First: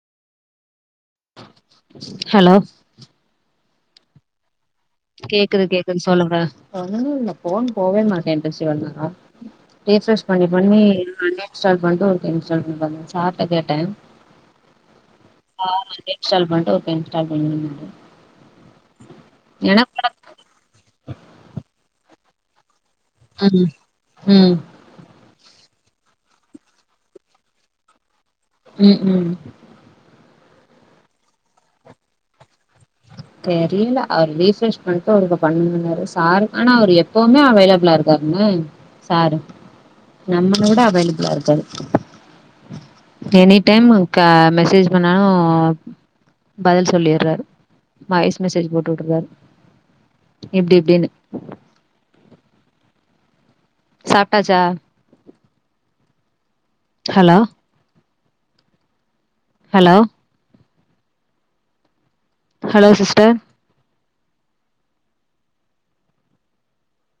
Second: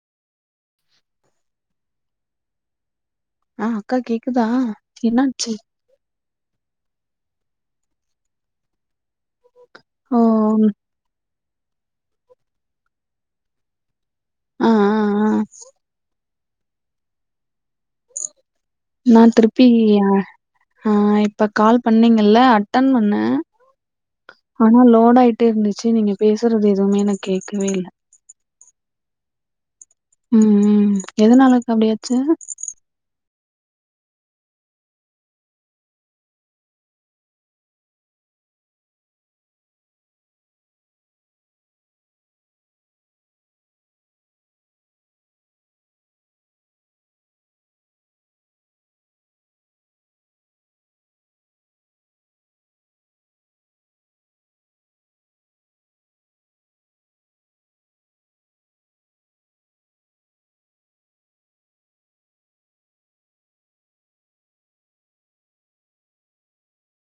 hello ஆ அக்கா கேக்குதா என்னாச்சு கேக்குது கேக்குதுன் சொல்லுங்க ஒன்னுல்ல ஃபோன் போவே மாட்டேன்ருச்சி இவ்ளோ நேரொ ஓ ரீஃப்ரெஸ் பண்ணி பண்ணி அன்இன்ஸ்டால் பண்ட்டு ஒருக்க இன்ஸ்டால் பண்ணி பாருங்க சார்ட கேட்டே ஆ ஆ ஆ சார் ஒருக்க இன்ஸ்டால் பண்டு ஒருக்க இன்ஸ்டால் பண்ணுங்கன்னாரு நா திருப்பி ஆ ஆ இப்ப கால் பண் ணிங்கல்ல அட்டன் பண்ண ம் ம் ஆனா லோடாயிட்டே இருந்துச்சு நீங்க பேசுறது எதுவுமே எனக் கேட்கவே இல்ல ம் ம் ம் ம் எதுனாலக்கா அப்டியாச்சு தெரியில அவர் ரீஃப்ரெஷ் பண்ட்டு அவருக்கு பண்னுன்னாரு சாரு ஆனா அவரு எப்பவுமே அவைலபிளா இருக்காருன்னே சாரு நம்மள விட அவைலபிளா இருக்காரு எனி டைம் க மெசேஜ் பண்ணாலும் பதில் சொல்லிறாரு வாய்ஸ் மெசேஜு போட்டு வுட்ருகாரு இப்டி இப்டின்னு சாப்ட்டாச்சா ஹலோ ஹலோ ஹலோ சிஸ்டர்